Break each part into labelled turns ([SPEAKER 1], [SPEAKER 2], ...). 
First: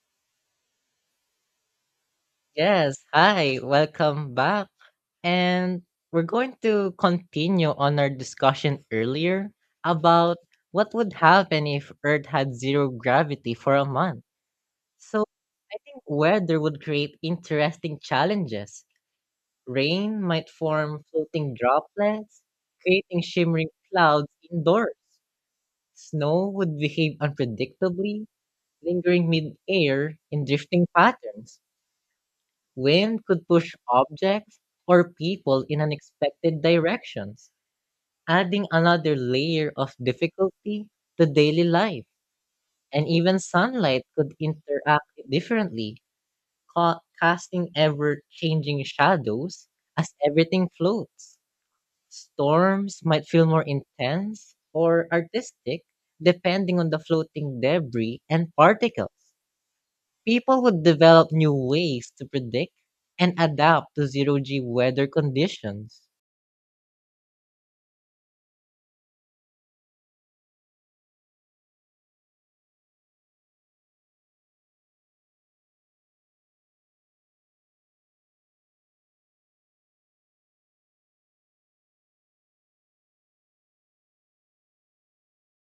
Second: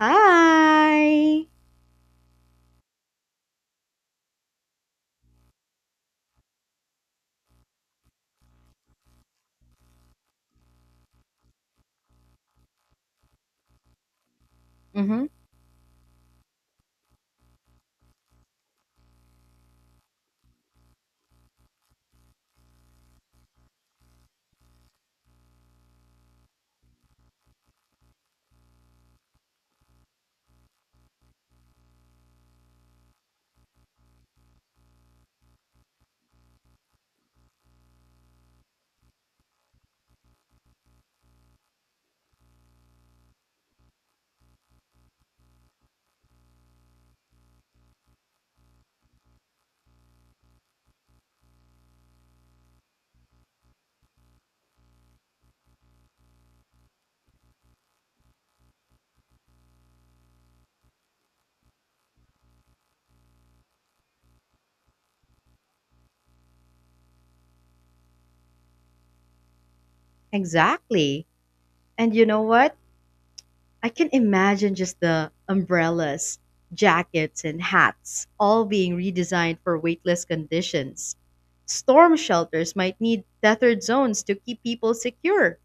[SPEAKER 1] Hi.
[SPEAKER 2] Yes, hi, welcome back. And we're going to continue on our discussion earlier about what would happen if Earth had zero gravity for a month. So,
[SPEAKER 1] Mm-hmm.
[SPEAKER 2] I think weather would create interesting challenges. Rain might form floating droplets, creating shimmering clouds indoors. Snow would behave unpredictably, lingering mid-air in drifting patterns. Wind could push objects or people in unexpected directions, adding another layer of difficulty to daily life. And even sunlight could interact differently, casting ever changing shadows as everything floats. Storms might feel more intense or artistic depending on the floating debris and particles. People would develop new ways to predict and adapt to zero G weather conditions.
[SPEAKER 1] Exactly. And you know what? I can imagine just the umbrellas, jackets, and hats all being redesigned for weightless conditions. Storm shelters might need tethered zones to keep people secure.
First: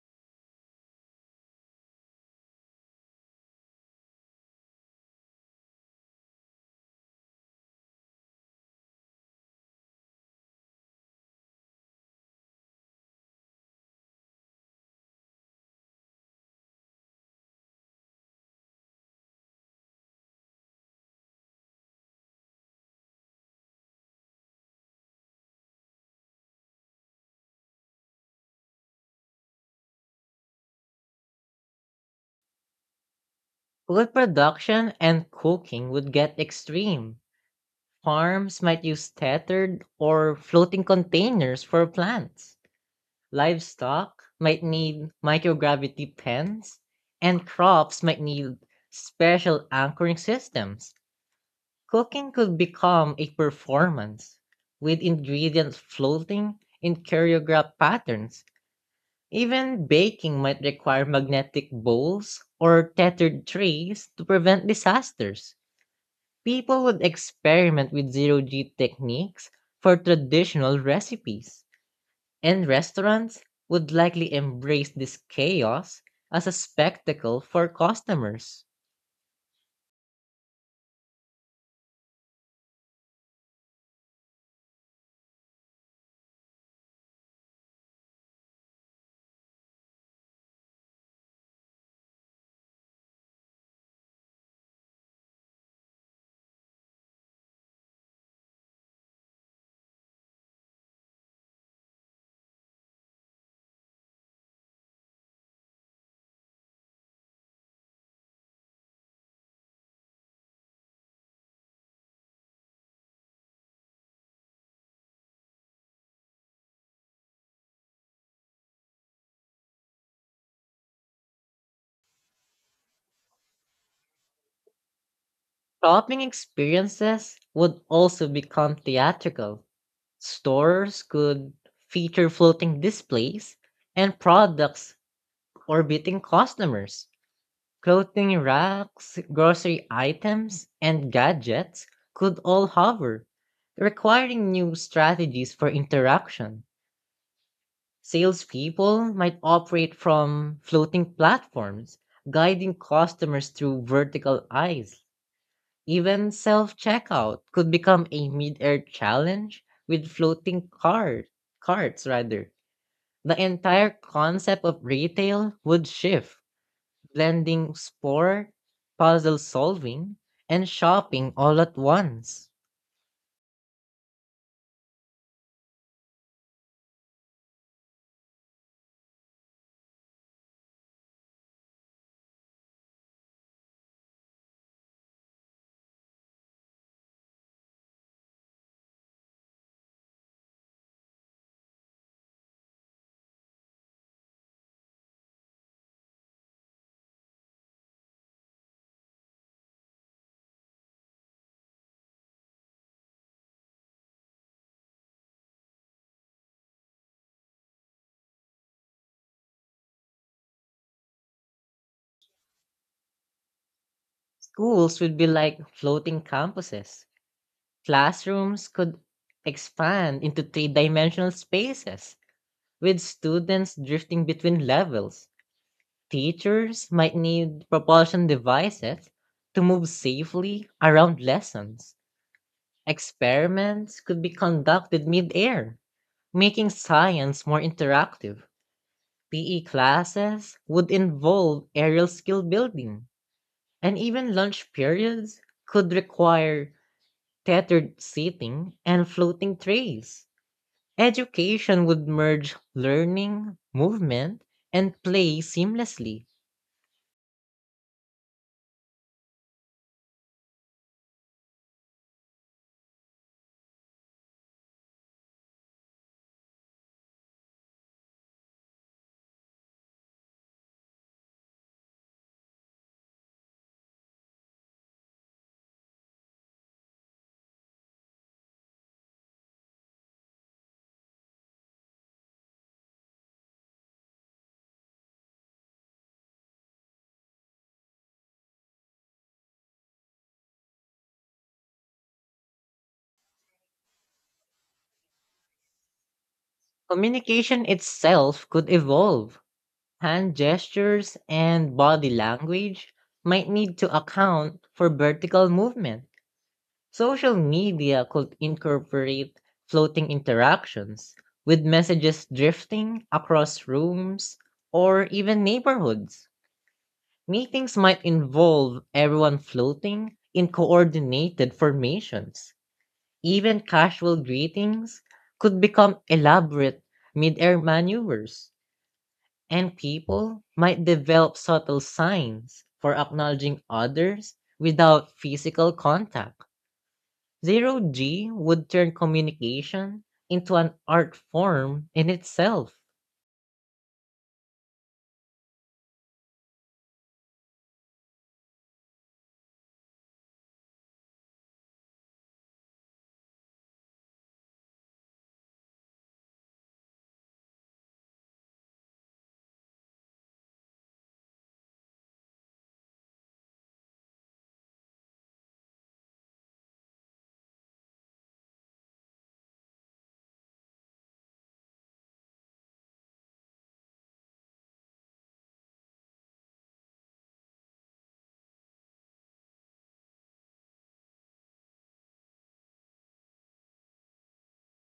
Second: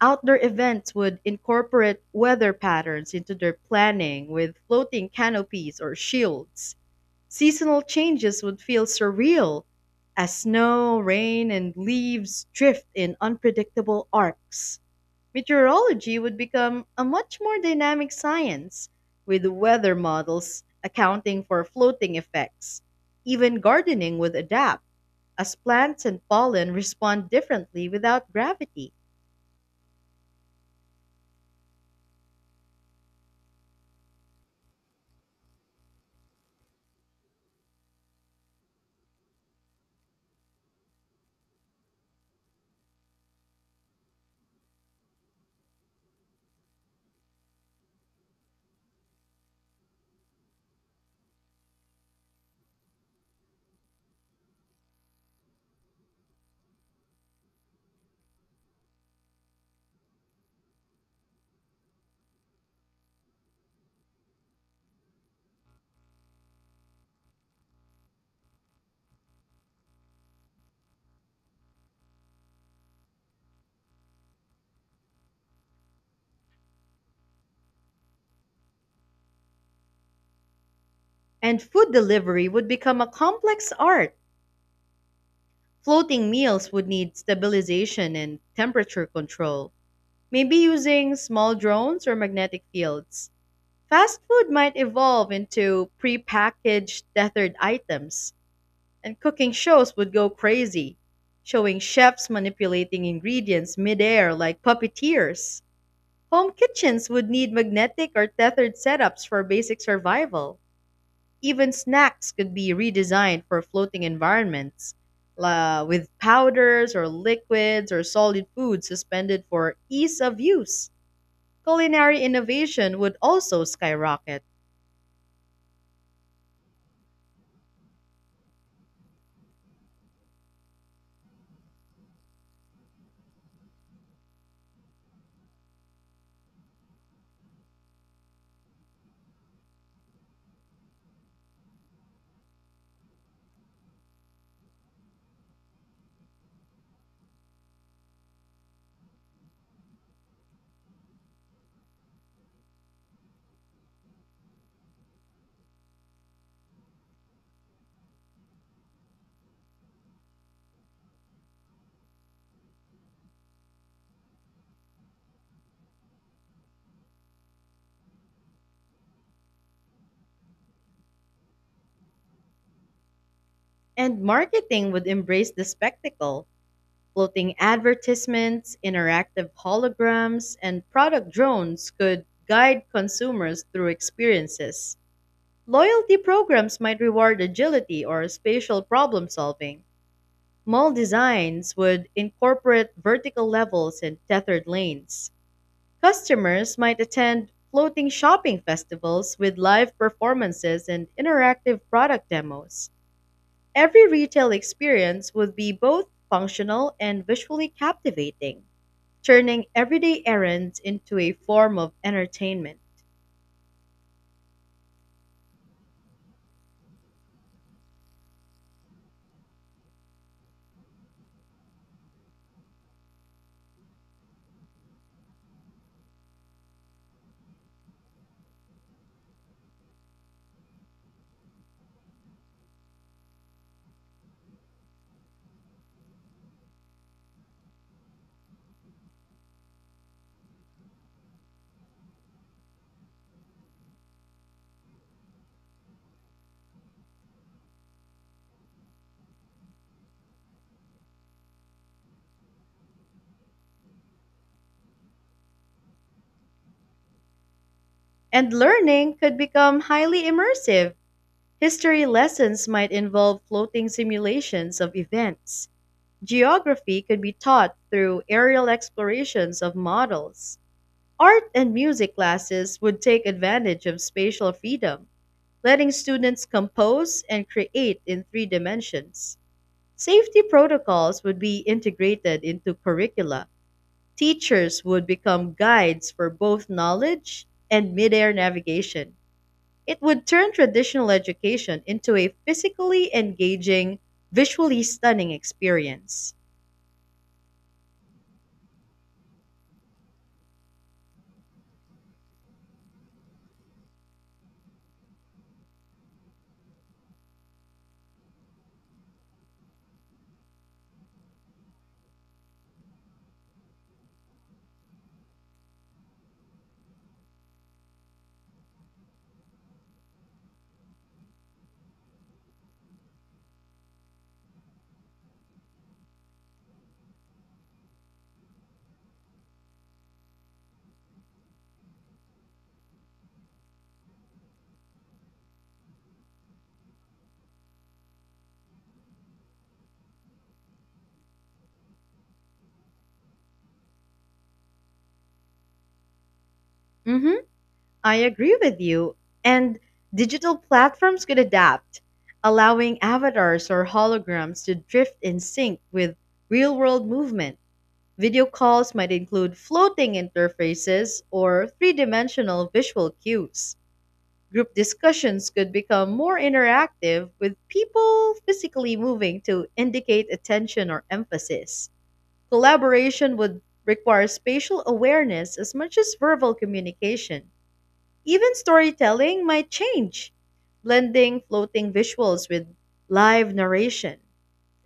[SPEAKER 1] Outdoor events would incorporate weather patterns into their planning with floating canopies or shields. Seasonal changes would feel surreal as snow, rain, and leaves drift in unpredictable arcs. Meteorology would become a much more dynamic science, with weather models accounting for floating effects. Even gardening would adapt, as plants and pollen respond differently without gravity.
[SPEAKER 2] Food production and cooking would get extreme. Farms might use tethered or floating containers for plants. Livestock might need microgravity pens, and crops might need special anchoring systems. Cooking could become a performance with ingredients floating in choreographed patterns. Even baking might require magnetic bowls or tethered trays to prevent disasters. People would experiment with zero G techniques for traditional recipes, and restaurants would likely embrace this chaos as a spectacle for customers.
[SPEAKER 1] And food delivery would become a complex art. Floating meals would need stabilization and temperature control, maybe using small drones or magnetic fields. Fast food might evolve into prepackaged tethered items, and cooking shows would go crazy, showing chefs manipulating ingredients midair like puppeteers. Home kitchens would need magnetic or tethered setups for basic survival. Even snacks could be redesigned for floating environments, la with powders or liquids or solid food suspended for ease of use. Culinary innovation would also skyrocket,
[SPEAKER 2] Shopping experiences would also become theatrical. Stores could feature floating displays and products orbiting customers. Clothing racks, grocery items, and gadgets could all hover, requiring new strategies for interaction. Salespeople might operate from floating platforms, guiding customers through vertical aisles. Even self checkout could become a mid air challenge with floating cart, carts. Rather. The entire concept of retail would shift, blending sport, puzzle solving, and shopping all at once.
[SPEAKER 1] and marketing would embrace the spectacle. Floating advertisements, interactive holograms, and product drones could guide consumers through experiences. Loyalty programs might reward agility or spatial problem solving. Mall designs would incorporate vertical levels and tethered lanes. Customers might attend floating shopping festivals with live performances and interactive product demos. Every retail experience would be both functional and visually captivating, turning everyday errands into a form of entertainment.
[SPEAKER 2] Schools would be like floating campuses. Classrooms could expand into three dimensional spaces, with students drifting between levels. Teachers might need propulsion devices to move safely around lessons. Experiments could be conducted mid-air, making science more interactive. PE classes would involve aerial skill building, and even lunch periods could require tethered seating and floating trays. Education would merge learning, movement, and play seamlessly.
[SPEAKER 1] And learning could become highly immersive. History lessons might involve floating simulations of events. Geography could be taught through aerial explorations of models. Art and music classes would take advantage of spatial freedom, letting students compose and create in three dimensions. Safety protocols would be integrated into curricula. Teachers would become guides for both knowledge and midair navigation. It would turn traditional education into a physically engaging, visually stunning experience.
[SPEAKER 2] Communication itself could evolve. Hand gestures and body language might need to account for vertical movement. Social media could incorporate floating interactions, with messages drifting across rooms or even neighborhoods. Meetings might involve everyone floating in coordinated formations. Even casual greetings could become elaborate mid air maneuvers, and people might develop subtle signs for acknowledging others without physical contact. Zero G would turn communication into an art form in itself.
[SPEAKER 1] Mhm. I agree with you. And digital platforms could adapt, allowing avatars or holograms to drift in sync with real world movement. Video calls might include floating interfaces or three dimensional visual cues. Group discussions could become more interactive with people physically moving to indicate attention or emphasis. Collaboration would require spatial awareness as much as verbal communication. Even storytelling might change, blending floating visuals with live narration.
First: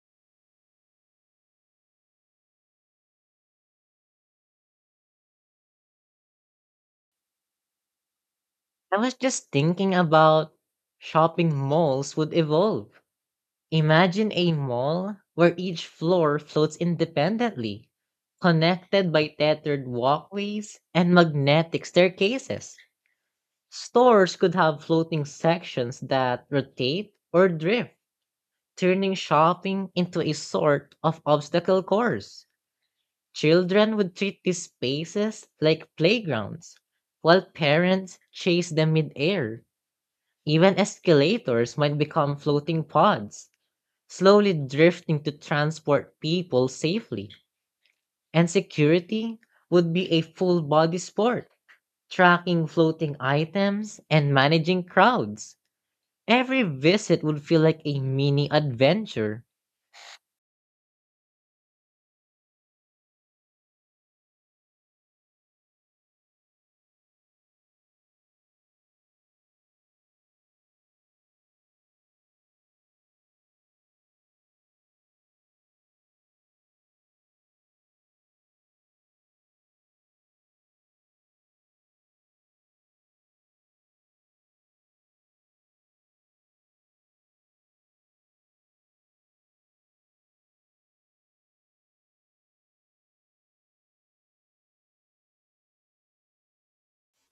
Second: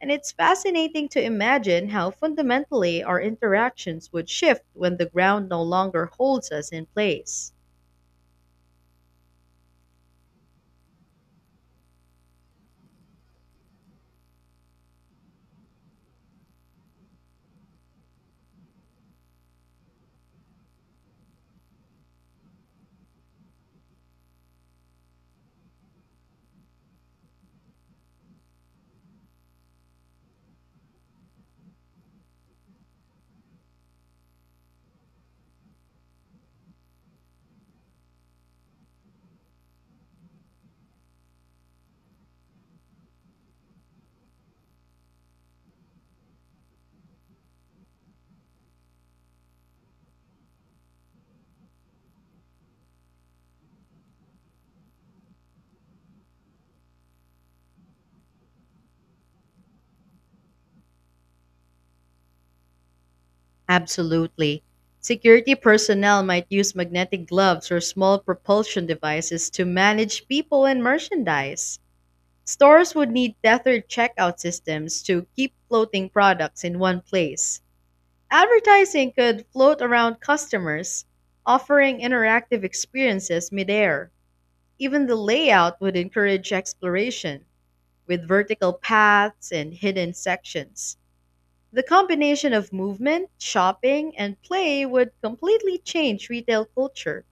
[SPEAKER 1] And it's fascinating to imagine how fundamentally our interactions would shift when the ground no longer holds us in place.
[SPEAKER 2] I was just thinking about shopping malls would evolve. Imagine a mall where each floor floats independently, connected by tethered walkways and magnetic staircases. Stores could have floating sections that rotate or drift, turning shopping into a sort of obstacle course. Children would treat these spaces like playgrounds, while parents chase them midair. Even escalators might become floating pods, slowly drifting to transport people safely. And security would be a full body sport, tracking floating items and managing crowds. Every visit would feel like a mini adventure.
[SPEAKER 1] Absolutely. Security personnel might use magnetic gloves or small propulsion devices to manage people and merchandise. Stores would need tethered checkout systems to keep floating products in one place. Advertising could float around customers, offering interactive experiences midair. Even the layout would encourage exploration, with vertical paths and hidden sections. The combination of movement, shopping, and play would completely change retail culture.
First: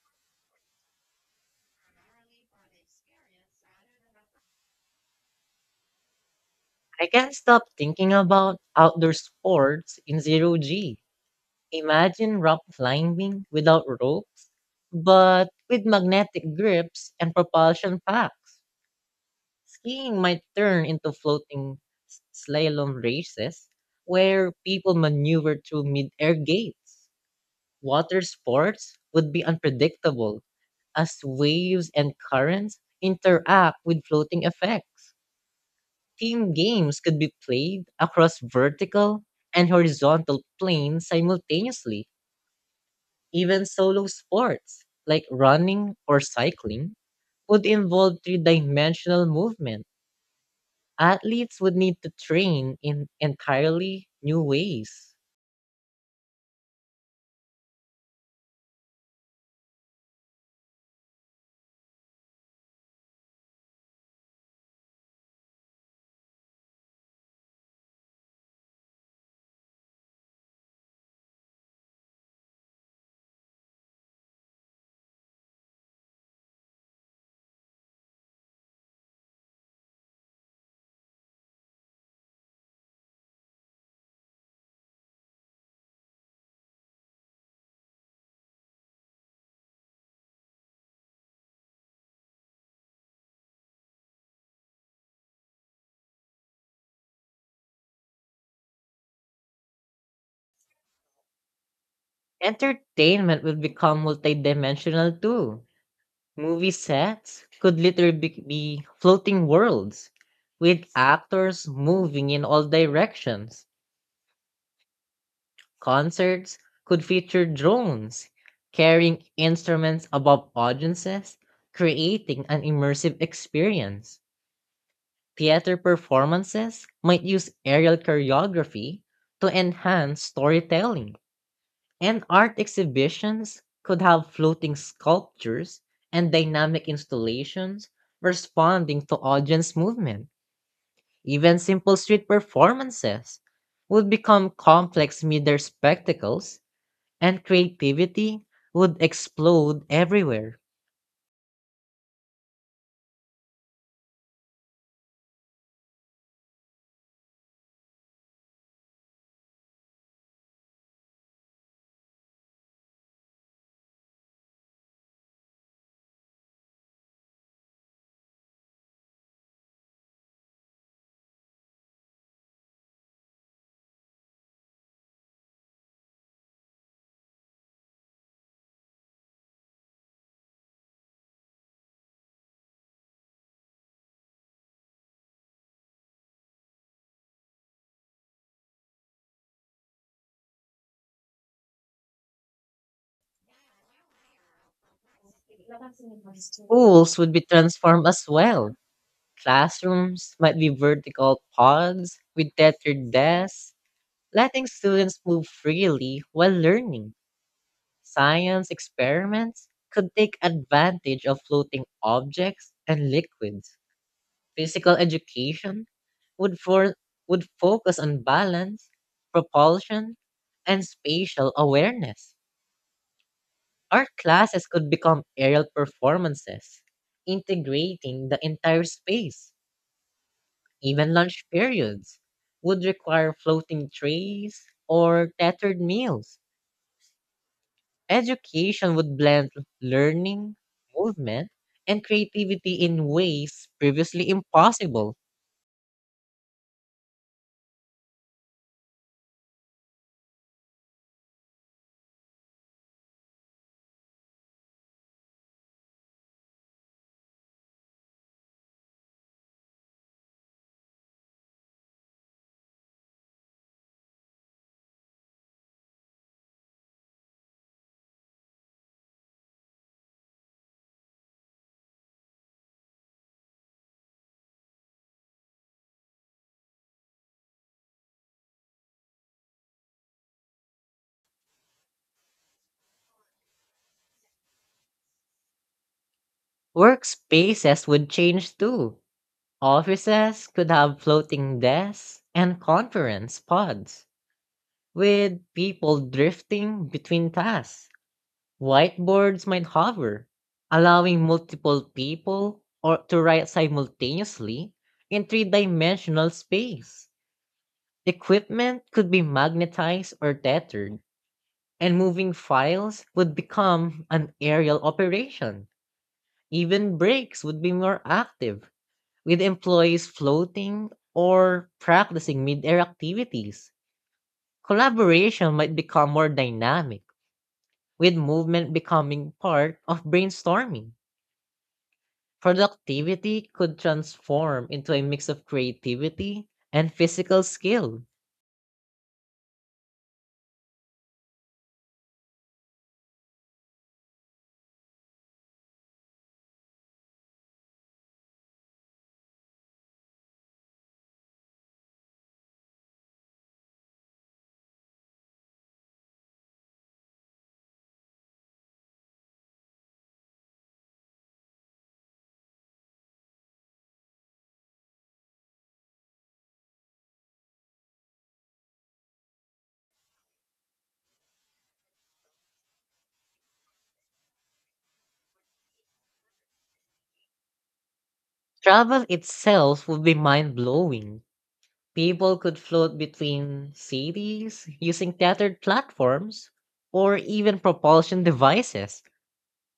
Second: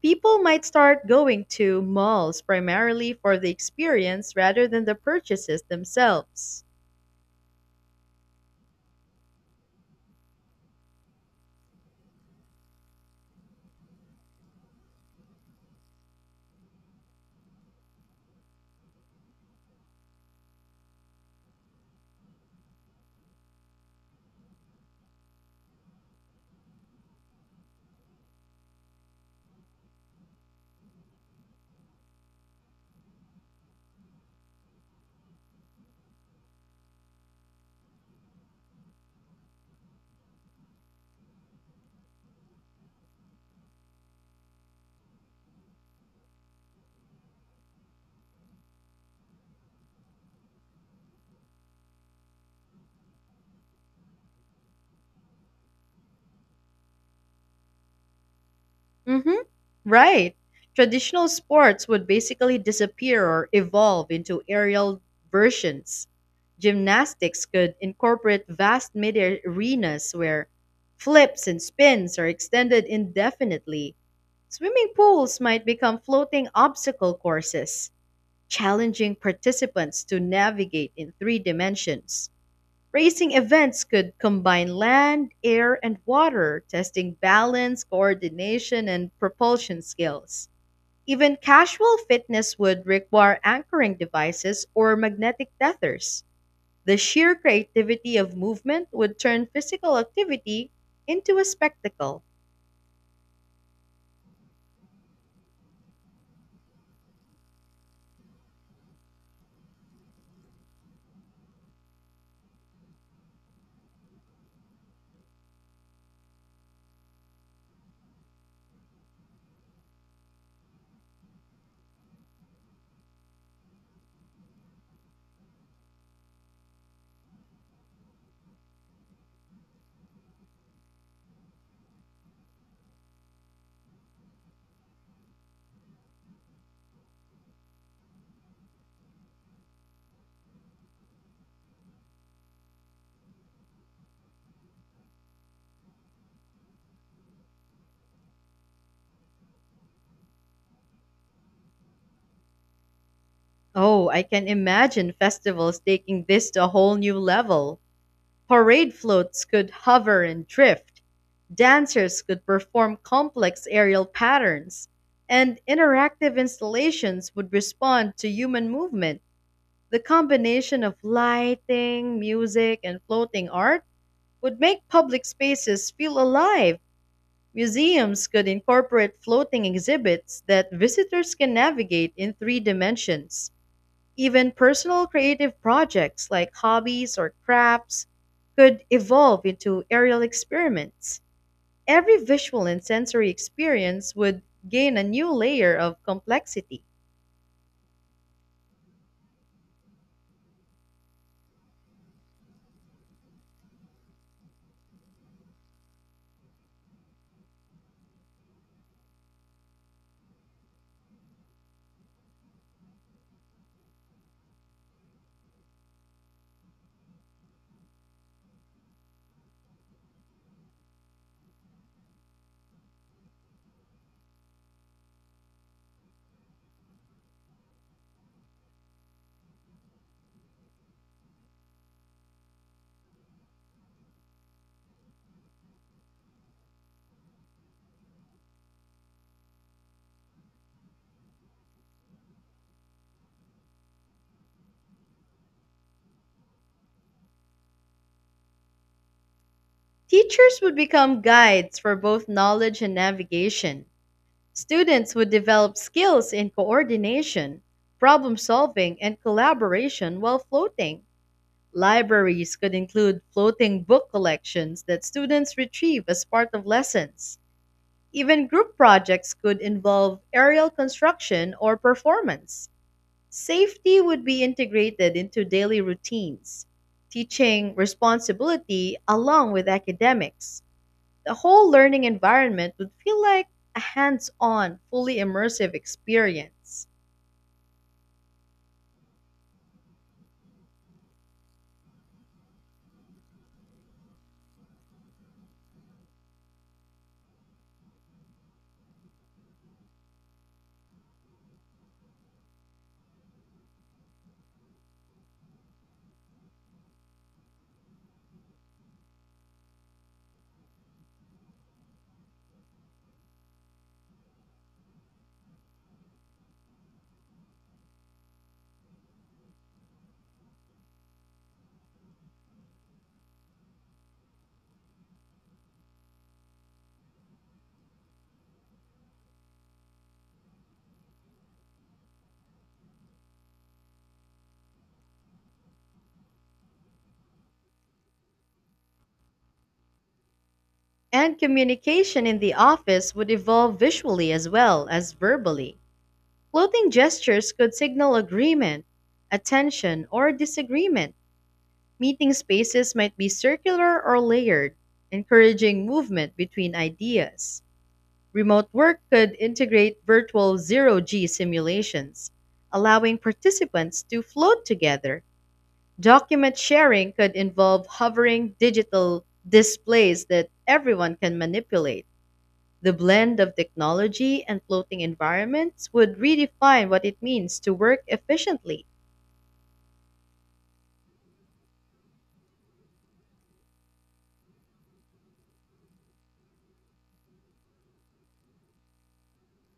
[SPEAKER 1] People might start going to malls primarily for the experience rather than the purchases themselves.
[SPEAKER 2] I can't stop thinking about outdoor sports in zero G. Imagine rock climbing without ropes, but with magnetic grips and propulsion packs. Skiing might turn into floating slalom races where people maneuver through mid-air gates. Water sports would be unpredictable as waves and currents interact with floating effects. Team games could be played across vertical and horizontal planes simultaneously. Even solo sports like running or cycling would involve three dimensional movement. Athletes would need to train in entirely new ways.
[SPEAKER 1] Mm-hmm. Right. Traditional sports would basically disappear or evolve into aerial versions. Gymnastics could incorporate vast midair arenas where flips and spins are extended indefinitely. Swimming pools might become floating obstacle courses, challenging participants to navigate in three dimensions. Racing events could combine land, air, and water, testing balance, coordination, and propulsion skills. Even casual fitness would require anchoring devices or magnetic tethers. The sheer creativity of movement would turn physical activity into a spectacle.
[SPEAKER 2] Entertainment would become multidimensional too. Movie sets could literally be floating worlds with actors moving in all directions. Concerts could feature drones carrying instruments above audiences, creating an immersive experience. Theater performances might use aerial choreography to enhance storytelling, and art exhibitions could have floating sculptures and dynamic installations responding to audience movement. Even simple street performances would become complex media spectacles, and creativity would explode everywhere.
[SPEAKER 1] Oh, I can imagine festivals taking this to a whole new level. Parade floats could hover and drift, dancers could perform complex aerial patterns, and interactive installations would respond to human movement. The combination of lighting, music, and floating art would make public spaces feel alive. Museums could incorporate floating exhibits that visitors can navigate in three dimensions. Even personal creative projects like hobbies or crafts could evolve into aerial experiments. Every visual and sensory experience would gain a new layer of complexity.
[SPEAKER 2] Schools would be transformed as well. Classrooms might be vertical pods with tethered desks, letting students move freely while learning. Science experiments could take advantage of floating objects and liquids. Physical education would for would focus on balance, propulsion, and spatial awareness. Art classes could become aerial performances, integrating the entire space. Even lunch periods would require floating trays or tethered meals. Education would blend learning, movement, and creativity in ways previously impossible.
[SPEAKER 1] Teachers would become guides for both knowledge and navigation. Students would develop skills in coordination, problem solving, and collaboration while floating. Libraries could include floating book collections that students retrieve as part of lessons. Even group projects could involve aerial construction or performance. Safety would be integrated into daily routines, teaching responsibility along with academics. The whole learning environment would feel like a hands on, fully immersive experience.
[SPEAKER 2] Workspaces would change too. Offices could have floating desks and conference pods, with people drifting between tasks. Whiteboards might hover, allowing multiple people or to write simultaneously in three-dimensional space. Equipment could be magnetized or tethered, and moving files would become an aerial operation. Even breaks would be more active, with employees floating or practicing mid-air activities. Collaboration might become more dynamic, with movement becoming part of brainstorming. Productivity could transform into a mix of creativity and physical skill.
[SPEAKER 1] And communication in the office would evolve visually as well as verbally. Floating gestures could signal agreement, attention, or disagreement. Meeting spaces might be circular or layered, encouraging movement between ideas. Remote work could integrate virtual zero G simulations, allowing participants to float together. Document sharing could involve hovering digital displays that everyone can manipulate. The blend of technology and floating environments would redefine what it means to work efficiently.
[SPEAKER 2] Travel itself would be mind blowing. People could float between cities using tethered platforms or even propulsion devices.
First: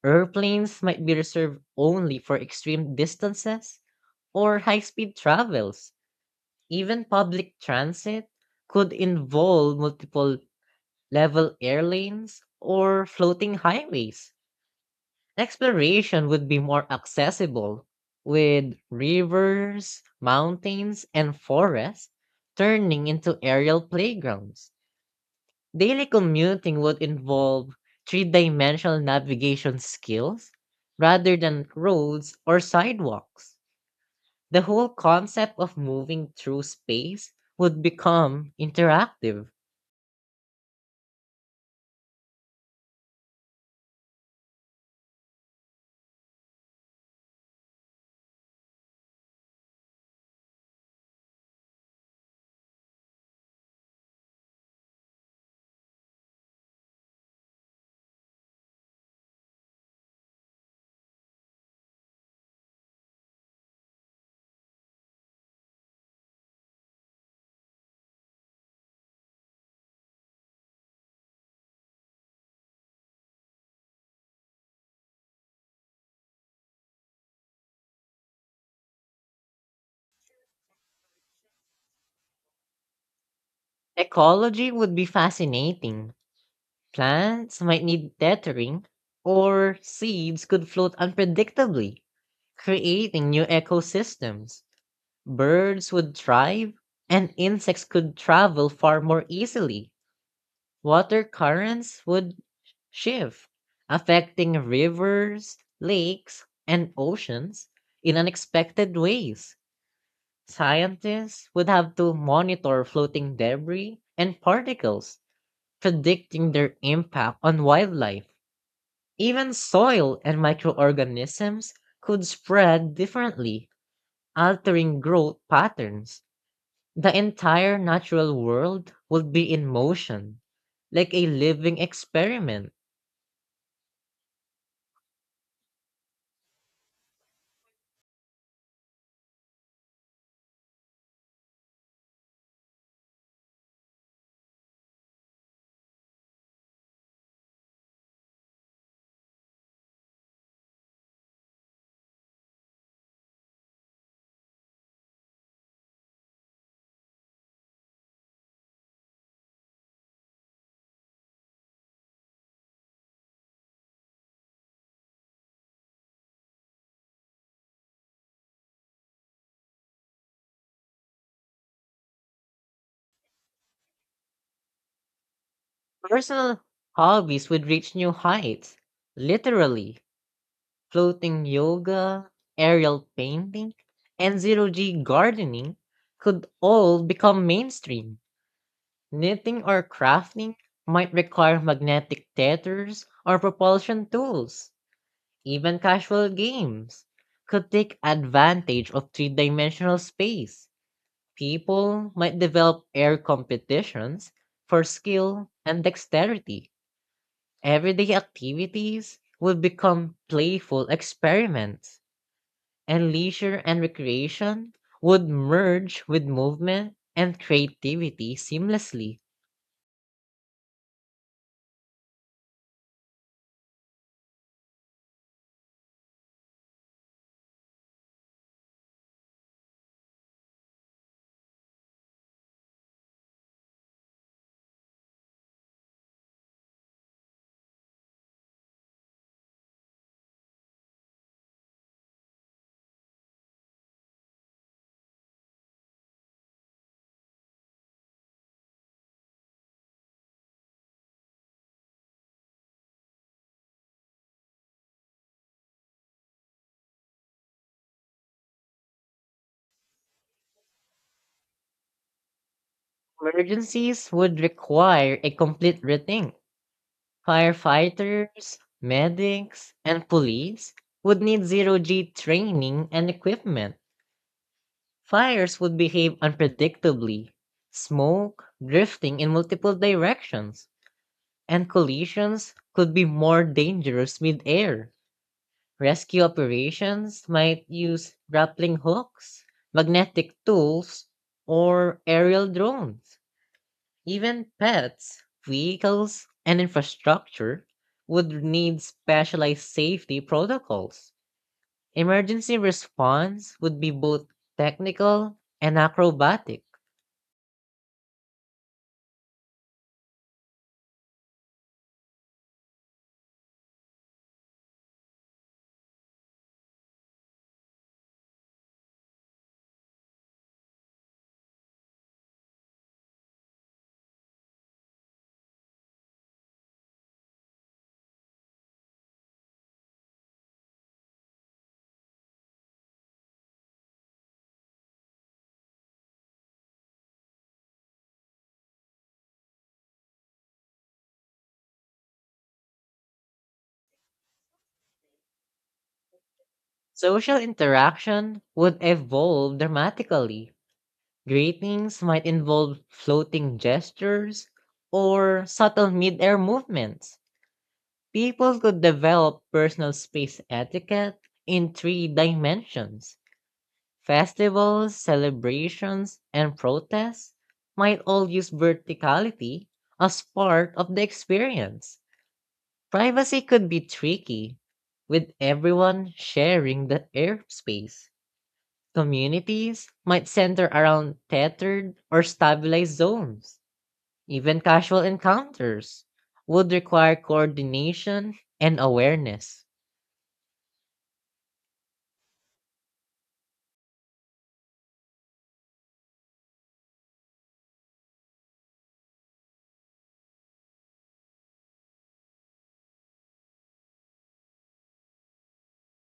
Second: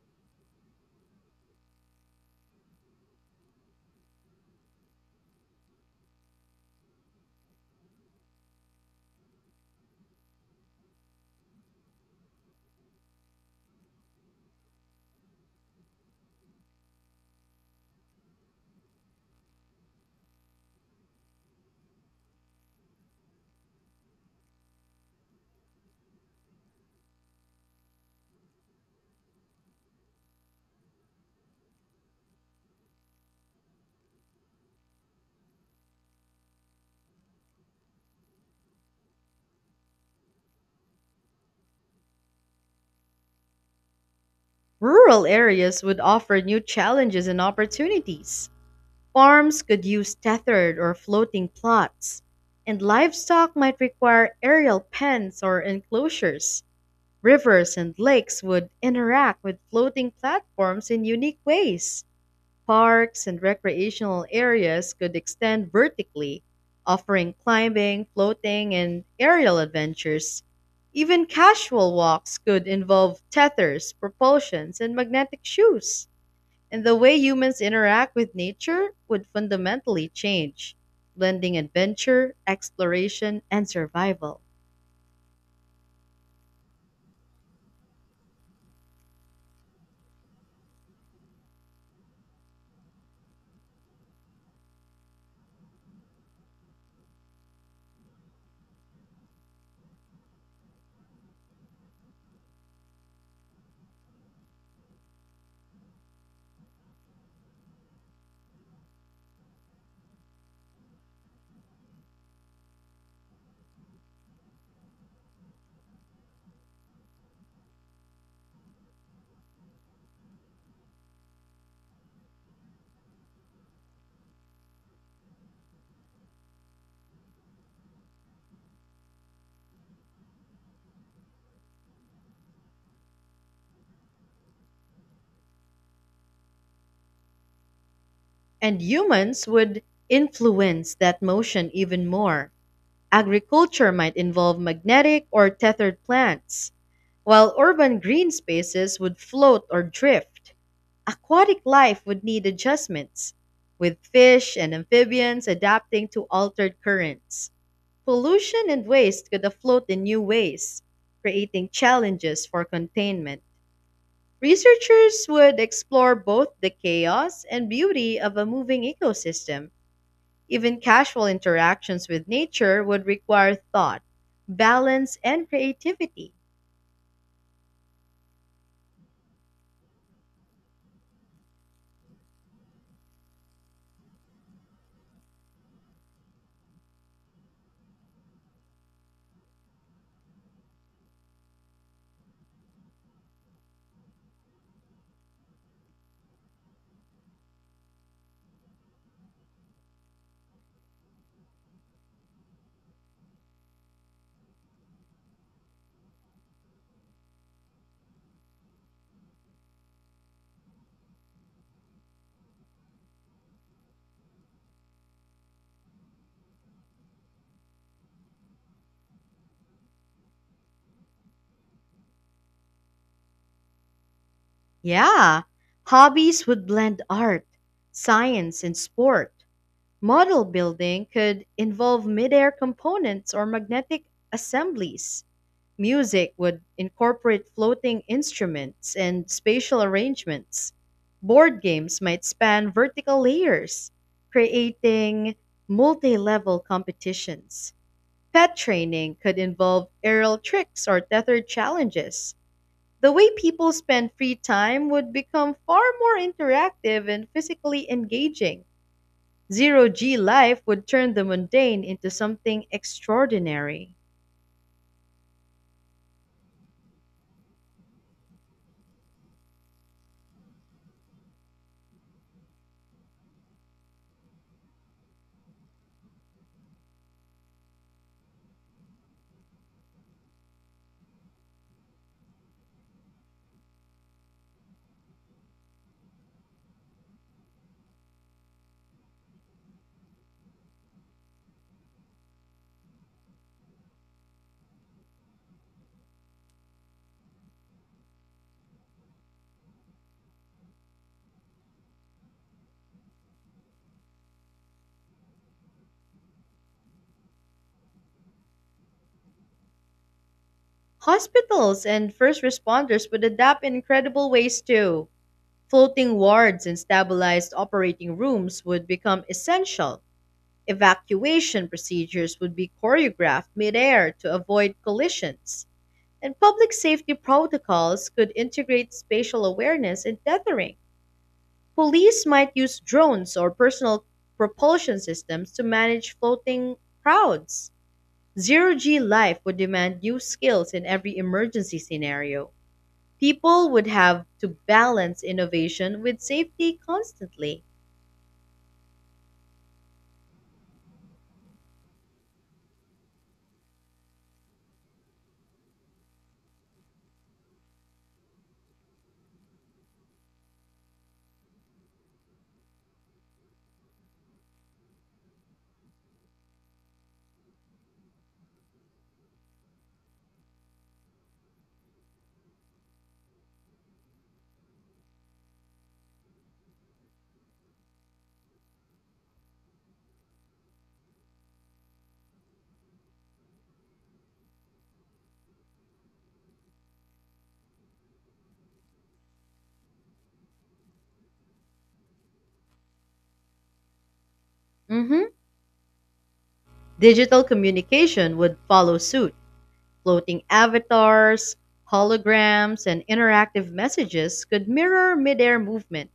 [SPEAKER 2] Airplanes might be reserved only for extreme distances or high speed travels. Even public transit could involve multiple level airlanes or floating highways. Exploration would be more accessible, with rivers, mountains, and forests turning into aerial playgrounds. Daily commuting would involve three dimensional navigation skills rather than roads or sidewalks. The whole concept of moving through space would become interactive.
[SPEAKER 1] Rural areas would offer new challenges and opportunities. Farms could use tethered or floating plots, and livestock might require aerial pens or enclosures. Rivers and lakes would interact with floating platforms in unique ways. Parks and recreational areas could extend vertically, offering climbing, floating, and aerial adventures. Even casual walks could involve tethers, propulsions, and magnetic shoes. And the way humans interact with nature would fundamentally change, blending adventure, exploration, and survival.
[SPEAKER 2] Ecology would be fascinating. Plants might need tethering, or seeds could float unpredictably, creating new ecosystems. Birds would thrive, and insects could travel far more easily. Water currents would shift, affecting rivers, lakes, and oceans in unexpected ways. Scientists would have to monitor floating debris and particles, predicting their impact on wildlife. Even soil and microorganisms could spread differently, altering growth patterns. The entire natural world would be in motion, like a living experiment.
[SPEAKER 1] And humans would influence that motion even more. Agriculture might involve magnetic or tethered plants, while urban green spaces would float or drift. Aquatic life would need adjustments, with fish and amphibians adapting to altered currents. Pollution and waste could afloat in new ways, creating challenges for containment. Researchers would explore both the chaos and beauty of a moving ecosystem. Even casual interactions with nature would require thought, balance, and creativity.
[SPEAKER 2] Personal hobbies would reach new heights, literally. Floating yoga, aerial painting, and zero G gardening could all become mainstream. Knitting or crafting might require magnetic tethers or propulsion tools. Even casual games could take advantage of three dimensional space. People might develop air competitions for skill and dexterity. Everyday activities would become playful experiments, and leisure and recreation would merge with movement and creativity seamlessly.
[SPEAKER 1] Yeah, hobbies would blend art, science, and sport. Model building could involve midair components or magnetic assemblies. Music would incorporate floating instruments and spatial arrangements. Board games might span vertical layers, creating multi level competitions. Pet training could involve aerial tricks or tethered challenges. The way people spend free time would become far more interactive and physically engaging. Zero G life would turn the mundane into something extraordinary.
[SPEAKER 2] Emergencies would require a complete rethink. Firefighters, medics, and police would need zero G training and equipment. Fires would behave unpredictably, smoke drifting in multiple directions, and collisions could be more dangerous mid-air. Rescue operations might use grappling hooks, magnetic tools, or aerial drones. Even pets, vehicles, and infrastructure would need specialized safety protocols. Emergency response would be both technical and acrobatic.
[SPEAKER 1] Hospitals and first responders would adapt in incredible ways too. Floating wards and stabilized operating rooms would become essential. Evacuation procedures would be choreographed midair to avoid collisions. And public safety protocols could integrate spatial awareness and tethering. Police might use drones or personal propulsion systems to manage floating crowds. Zero G life would demand new skills in every emergency scenario. People would have to balance innovation with safety
[SPEAKER 2] Social
[SPEAKER 1] constantly.
[SPEAKER 2] interaction would evolve dramatically. Greetings might involve floating gestures or subtle mid-air movements. People could develop personal space etiquette in three dimensions. Festivals, celebrations, and protests might all use verticality as part of the experience. Privacy could be tricky, with everyone sharing the airspace. Communities might center around tethered or stabilized zones. Even casual encounters would require coordination and awareness.
[SPEAKER 1] Mhm. Digital communication would follow suit. Floating avatars, holograms, and interactive messages could mirror midair movement.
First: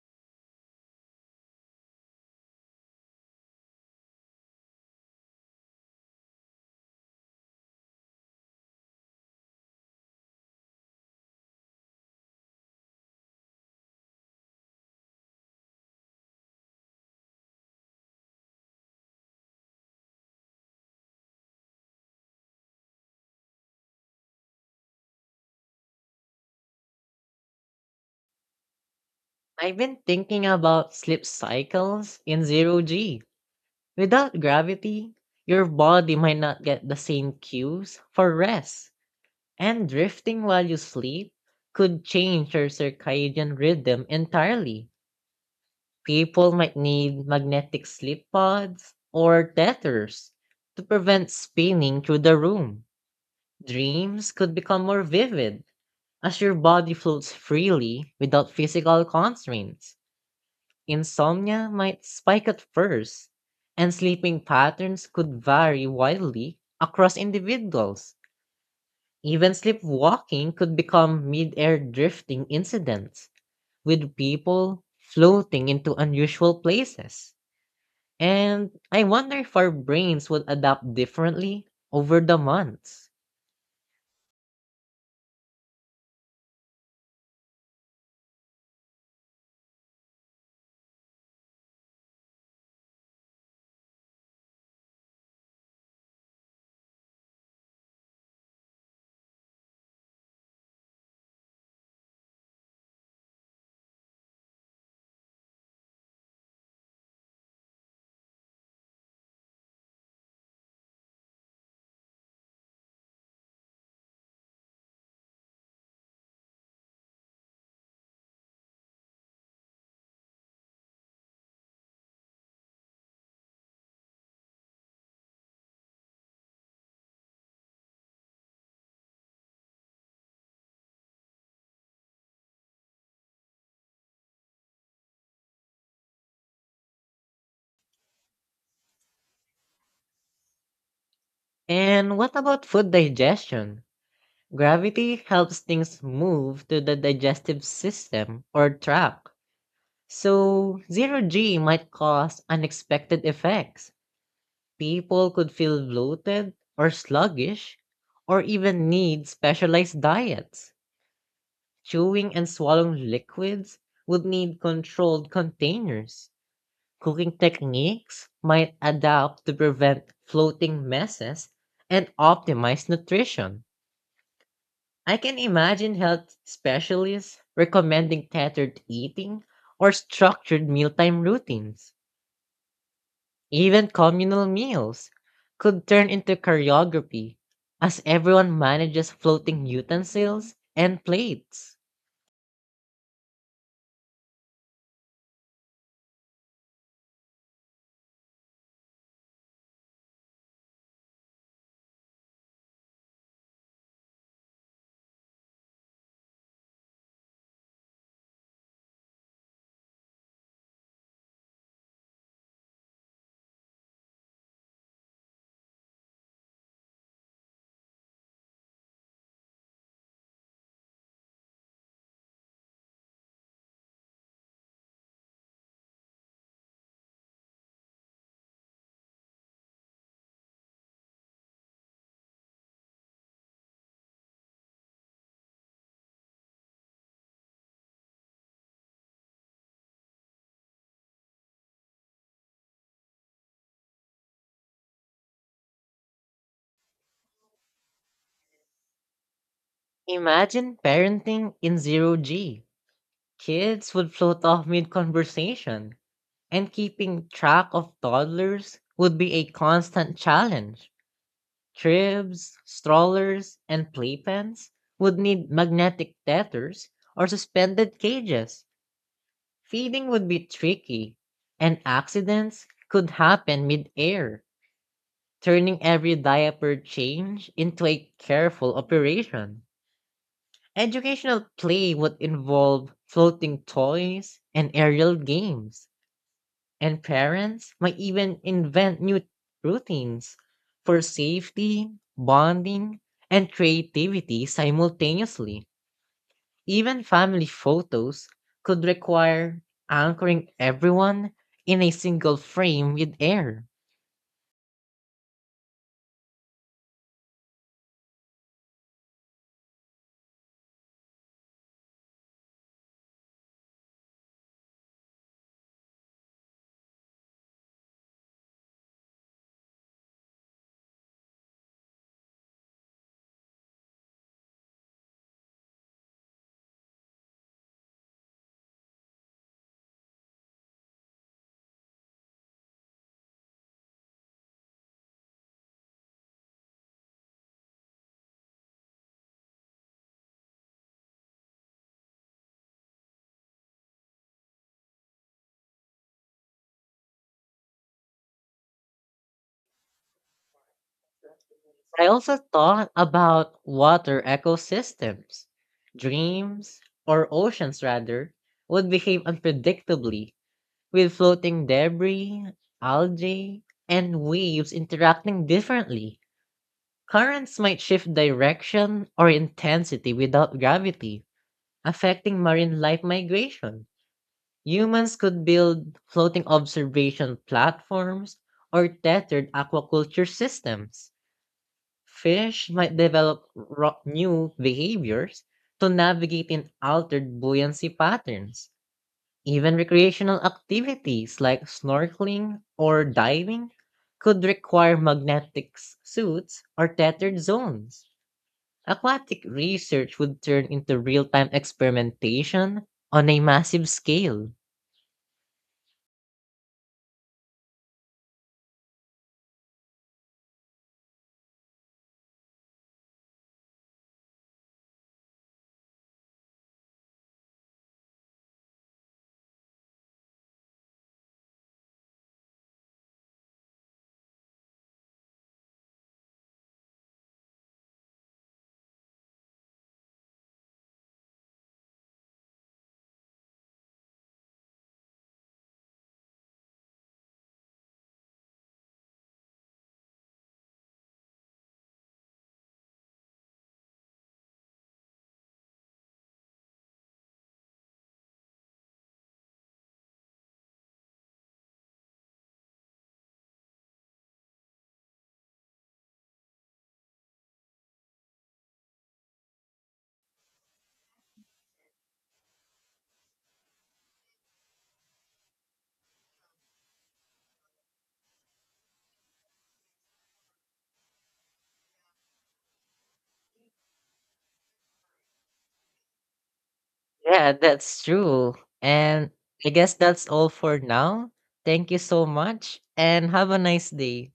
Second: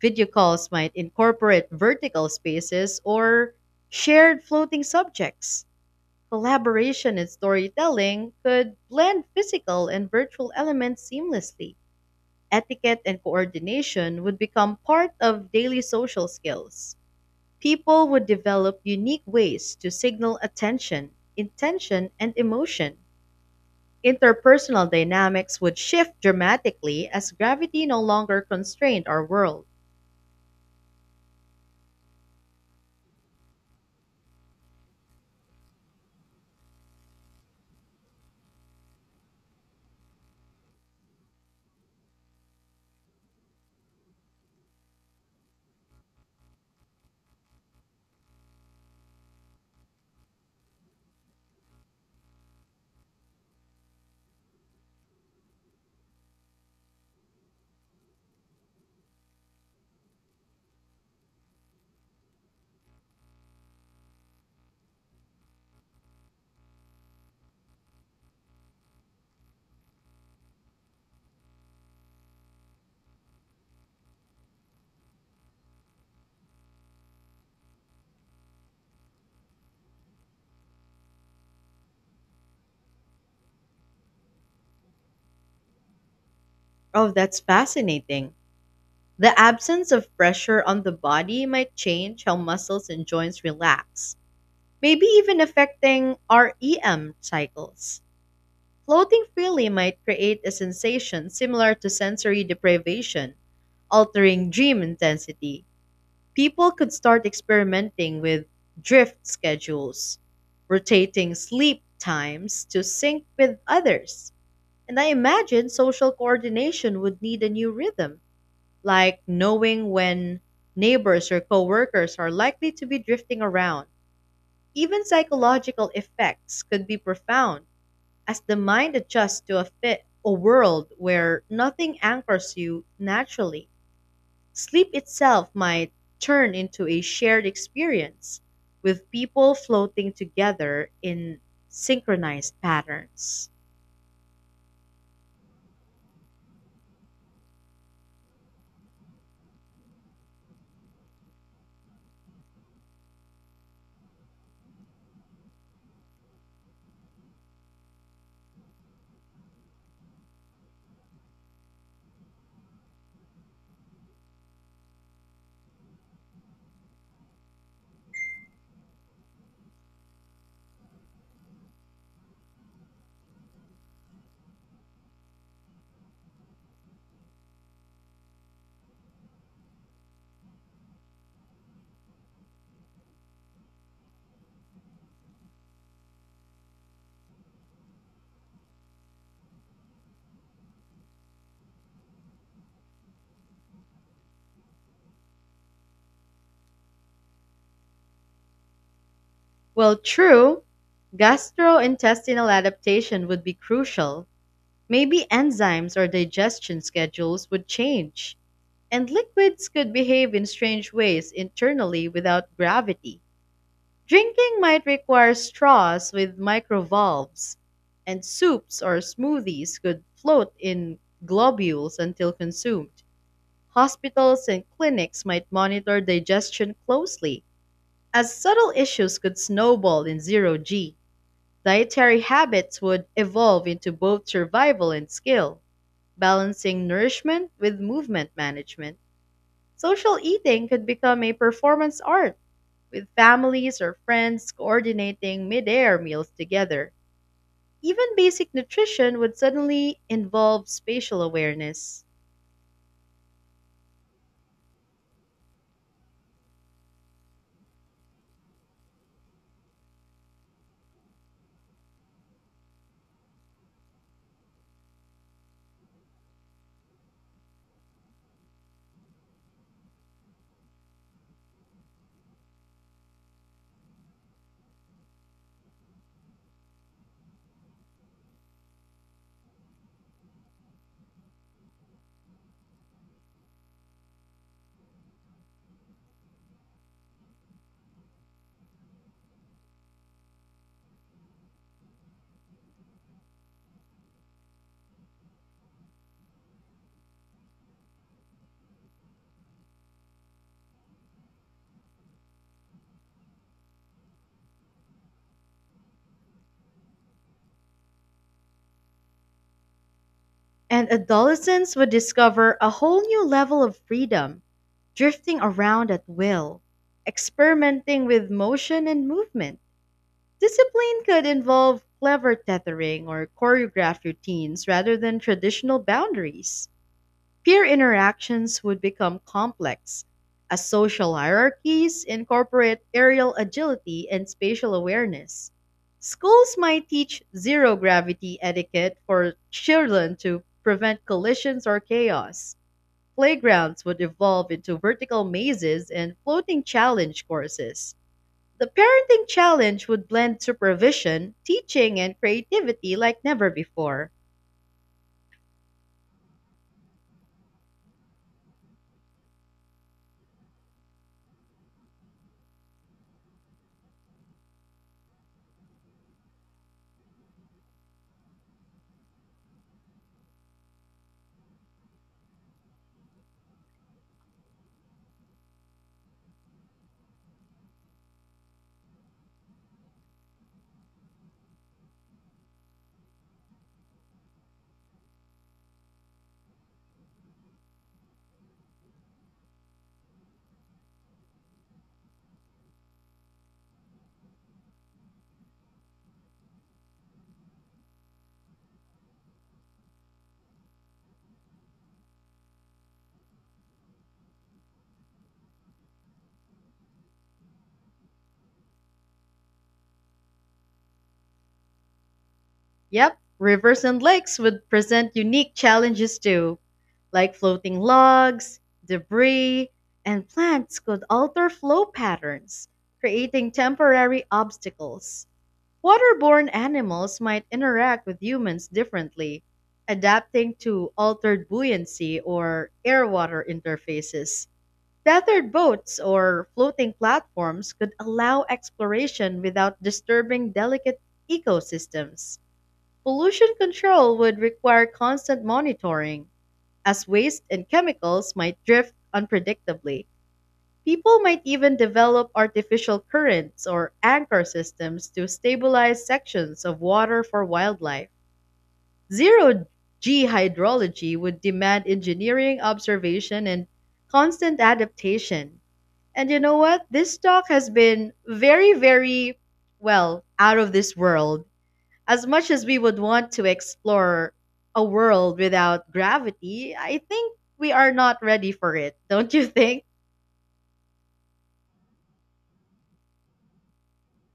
[SPEAKER 1] Video calls might incorporate vertical spaces or shared floating subjects. Collaboration and storytelling could blend physical and virtual elements seamlessly. Etiquette and coordination would become part of daily social skills. People would develop unique ways to signal attention, intention, and emotion. Interpersonal dynamics would shift dramatically as gravity no longer constrained our world.
[SPEAKER 2] I've been thinking about sleep cycles in zero G. Without gravity, your body might not get the same cues for rest, and drifting while you sleep could change your circadian rhythm entirely. People might need magnetic sleep pods or tethers to prevent spinning through the room. Dreams could become more vivid as your body floats freely without physical constraints. Insomnia might spike at first, and sleeping patterns could vary wildly across individuals. Even sleepwalking could become mid-air drifting incidents, with people floating into unusual places. And I wonder if our brains would adapt differently over the months.
[SPEAKER 1] Oh, that's fascinating. The absence of pressure on the body might change how muscles and joints relax, maybe even affecting our EM cycles. Floating freely might create a sensation similar to sensory deprivation, altering dream intensity. People could start experimenting with drift schedules, rotating sleep times to sync with others. And I imagine social coordination would need a new rhythm, like knowing when neighbors or coworkers are likely to be drifting around. Even psychological effects could be profound as the mind adjusts to a world where nothing anchors you naturally, sleep itself might turn into a shared experience with people floating together in
[SPEAKER 2] And what
[SPEAKER 1] synchronized
[SPEAKER 2] about food
[SPEAKER 1] patterns.
[SPEAKER 2] digestion? Gravity helps things move to the digestive system or track. So, zero G might cause unexpected effects. People could feel bloated or sluggish, or even need specialized diets. Chewing and swallowing liquids would need controlled containers. Cooking techniques might adapt to prevent floating messes and optimize nutrition. I can imagine health specialists recommending tethered eating or structured mealtime routines. Even communal meals could turn into choreography as everyone manages floating utensils and plates.
[SPEAKER 1] Well, true, gastrointestinal adaptation would be crucial. Maybe enzymes or digestion schedules would change, and liquids could behave in strange ways internally without gravity. Drinking might require straws with microvalves, and soups or smoothies could float in globules until consumed. Hospitals and clinics might monitor digestion closely, as subtle issues could snowball in zero G. Dietary habits would evolve into both survival and skill, balancing nourishment with movement management. Social eating could become a performance art with families or friends coordinating midair meals together. Even basic nutrition would suddenly involve
[SPEAKER 2] Imagine
[SPEAKER 1] spatial
[SPEAKER 2] parenting in
[SPEAKER 1] awareness.
[SPEAKER 2] zero G. Kids would float off mid conversation, and keeping track of toddlers would be a constant challenge. Cribs, strollers, and playpens would need magnetic tethers or suspended cages. Feeding would be tricky, and accidents could happen mid-air, turning every diaper change into a careful operation. Educational play would involve floating toys and aerial games, and parents might even invent new routines for safety, bonding, and creativity simultaneously. Even family photos could require anchoring everyone in a single frame with air.
[SPEAKER 1] And adolescents would discover a whole new level of freedom, drifting around at will, experimenting with motion and movement. Discipline could involve clever tethering or choreographed routines rather than traditional boundaries. Peer interactions would become complex, as social hierarchies incorporate aerial agility and spatial awareness. Schools might teach zero gravity etiquette for children to prevent collisions or chaos. Playgrounds would evolve into vertical mazes and floating challenge courses. The parenting challenge would blend supervision, teaching,
[SPEAKER 2] I
[SPEAKER 1] and
[SPEAKER 2] also thought
[SPEAKER 1] creativity like never
[SPEAKER 2] about
[SPEAKER 1] before.
[SPEAKER 2] water ecosystems. Dreams, or oceans rather, would behave unpredictably with floating debris, algae, and waves interacting differently. Currents might shift direction or intensity without gravity, affecting marine life migration. Humans could build floating observation platforms or tethered aquaculture systems. Fish might develop new behaviors to navigate in altered buoyancy patterns. Even recreational activities like snorkeling or diving could require magnetic suits or tethered zones. Aquatic research would turn into real time experimentation on a massive scale.
[SPEAKER 1] Yep, rivers and lakes would present unique challenges too, like floating logs, debris, and plants could alter flow patterns, creating temporary obstacles. Waterborne animals might interact with humans differently, adapting to altered buoyancy or air water interfaces. Tethered boats or floating platforms could allow exploration without disturbing delicate ecosystems. Pollution control would require constant monitoring, as waste and chemicals might drift unpredictably. People might even develop artificial currents or anchor systems to stabilize sections of water for wildlife. Zero G hydrology would demand engineering observation and constant adaptation. And you know what? This talk has been very, very, well, out of this world. As much as we would want to explore a world without gravity, I think
[SPEAKER 2] Yeah,
[SPEAKER 1] we are
[SPEAKER 2] that's
[SPEAKER 1] not ready
[SPEAKER 2] true.
[SPEAKER 1] for it.
[SPEAKER 2] And
[SPEAKER 1] Don't you
[SPEAKER 2] I
[SPEAKER 1] think?
[SPEAKER 2] guess that's all for now. Thank you so much and have a nice day.